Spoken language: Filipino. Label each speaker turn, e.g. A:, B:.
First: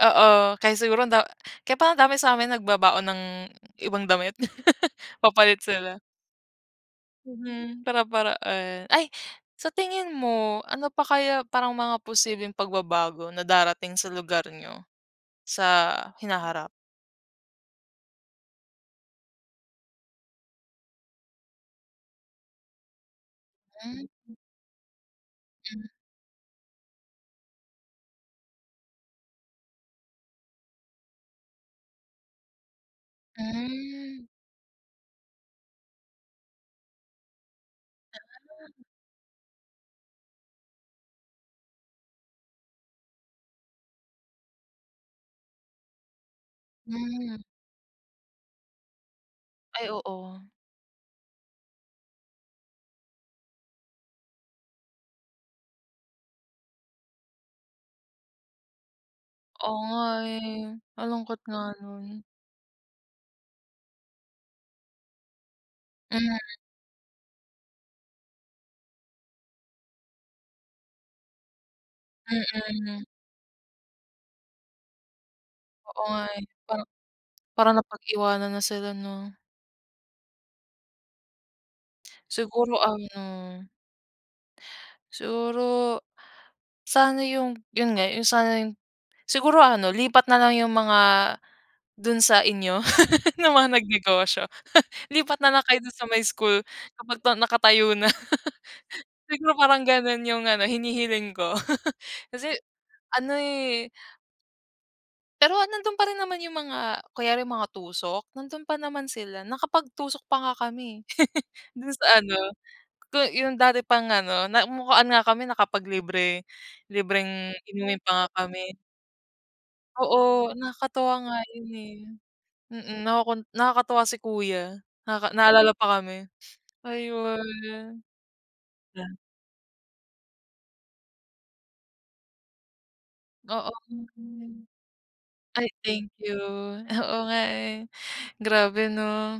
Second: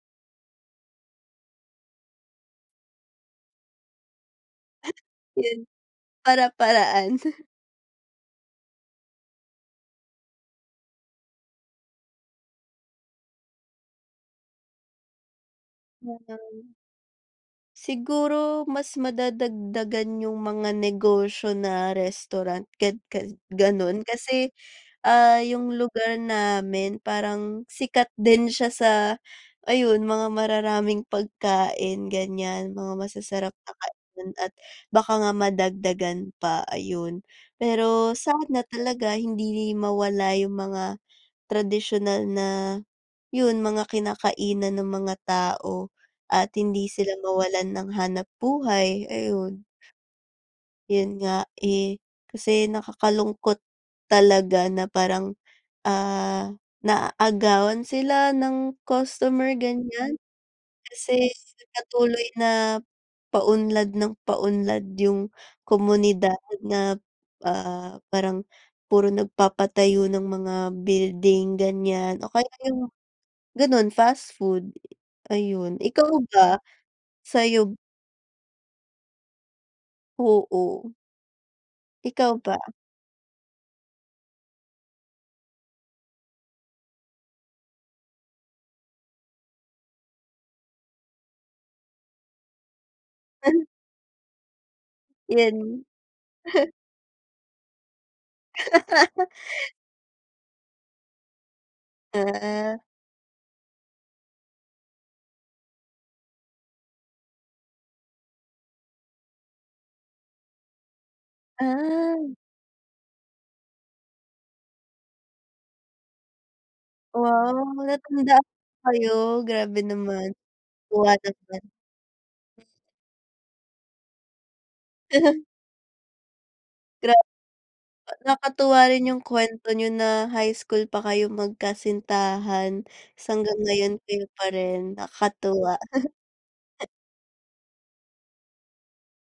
A: Oo, kaya siguro anda kaya parang dami sa'min nagbabaon ng ibang damit, papalit
B: 'Yon.
A: sila.
B: Para-paraan.
A: Mhm, para-paraan. Ay, sa tingin mo, ano pa kaya, parang mga posibleng pagbabago na darating sa lugar niyo, sa hinaharap?
B: Mm. Siguro, mas madadagdagan yung mga negosyo na restaurant, gan ga
A: Hmm.
B: gano'n. Kasi, ah, yung
A: Hmm.
B: lugar namin parang sikat din siya sa, ayun, mga mararaming pagkain, ganyan. Mga masasarap na
A: Hmm.
B: kainan at baka nga madagdagan pa, ayun. Pero sana
A: Sana lang.
B: talaga, hindi mawala yung mga tradisyunal na, 'yon, mga kinakainan ng mga tao at hindi sila
A: Hmm.
B: mawalan ng hanap-buhay, ayun.
A: Ay, oo.
B: 'Yon nga, eh, kasi nakakalungkot, talaga na parang, ah, naaagawan sila ng customer,
A: Oo nga
B: ganyan.
A: eh, ang
B: Kasi
A: lungkot nga no'n.
B: patuloy na, paunlad ng paunlad yung komunidad
A: Mhm.
B: na, ah, parang puro nagpapatayo ng mga building, ganyan, o kaya yung
A: Mm.
B: gano'n, fast food, ayun.
A: Oo
B: Ikaw
A: nga, eh,
B: ba,
A: parang
B: sa'yo
A: parang
B: b
A: napag-iwanan na sila, 'no?
B: Oo. Ikaw ba?
A: Siguro ano siguro sana yung, 'yon nga, yung sana yung siguro ano, lipat na lang yung mga, do'n sa inyo
B: Ah.
A: yung mga nag-negosyo, lipat na lang kayo
B: 'Yon.
A: do'n sa may school, kapag na nakatayo na. Siguro, parang gano'n yung ano, hinihiling ko, kasi
B: Oo.
A: ano eh pero, nando'n pa rin naman yung mga, kunyari, yung mga tusok, nando'n pa naman sila. Nakapagtusok pa nga kami, eh, do'n sa
B: Ah.
A: ano, ko yung dati pang ano, namukhaan nga kami nakapaglibre libreng
B: Wow,
A: inumin pa nga
B: natandaan
A: kami.
B: pa kayo, grabe naman.
A: Oo, nakakatuwa nga
B: Nakakatuwa
A: 'yon,
B: naman.
A: eh, mm. Nakukun nakakatuwa si kuya, nakaka naalala pa kami,
B: Gra
A: ayun.
B: nakakatuwa rin
A: Yan.
B: yung kuwento niyo na high school pa kayo, magkasintahan, tas hanggang
A: Oo,
B: ngayon kayo pa
A: mm.
B: rin,
A: Ay,
B: nakakatuwa.
A: thank you. Oo nga, eh, grabe, 'no.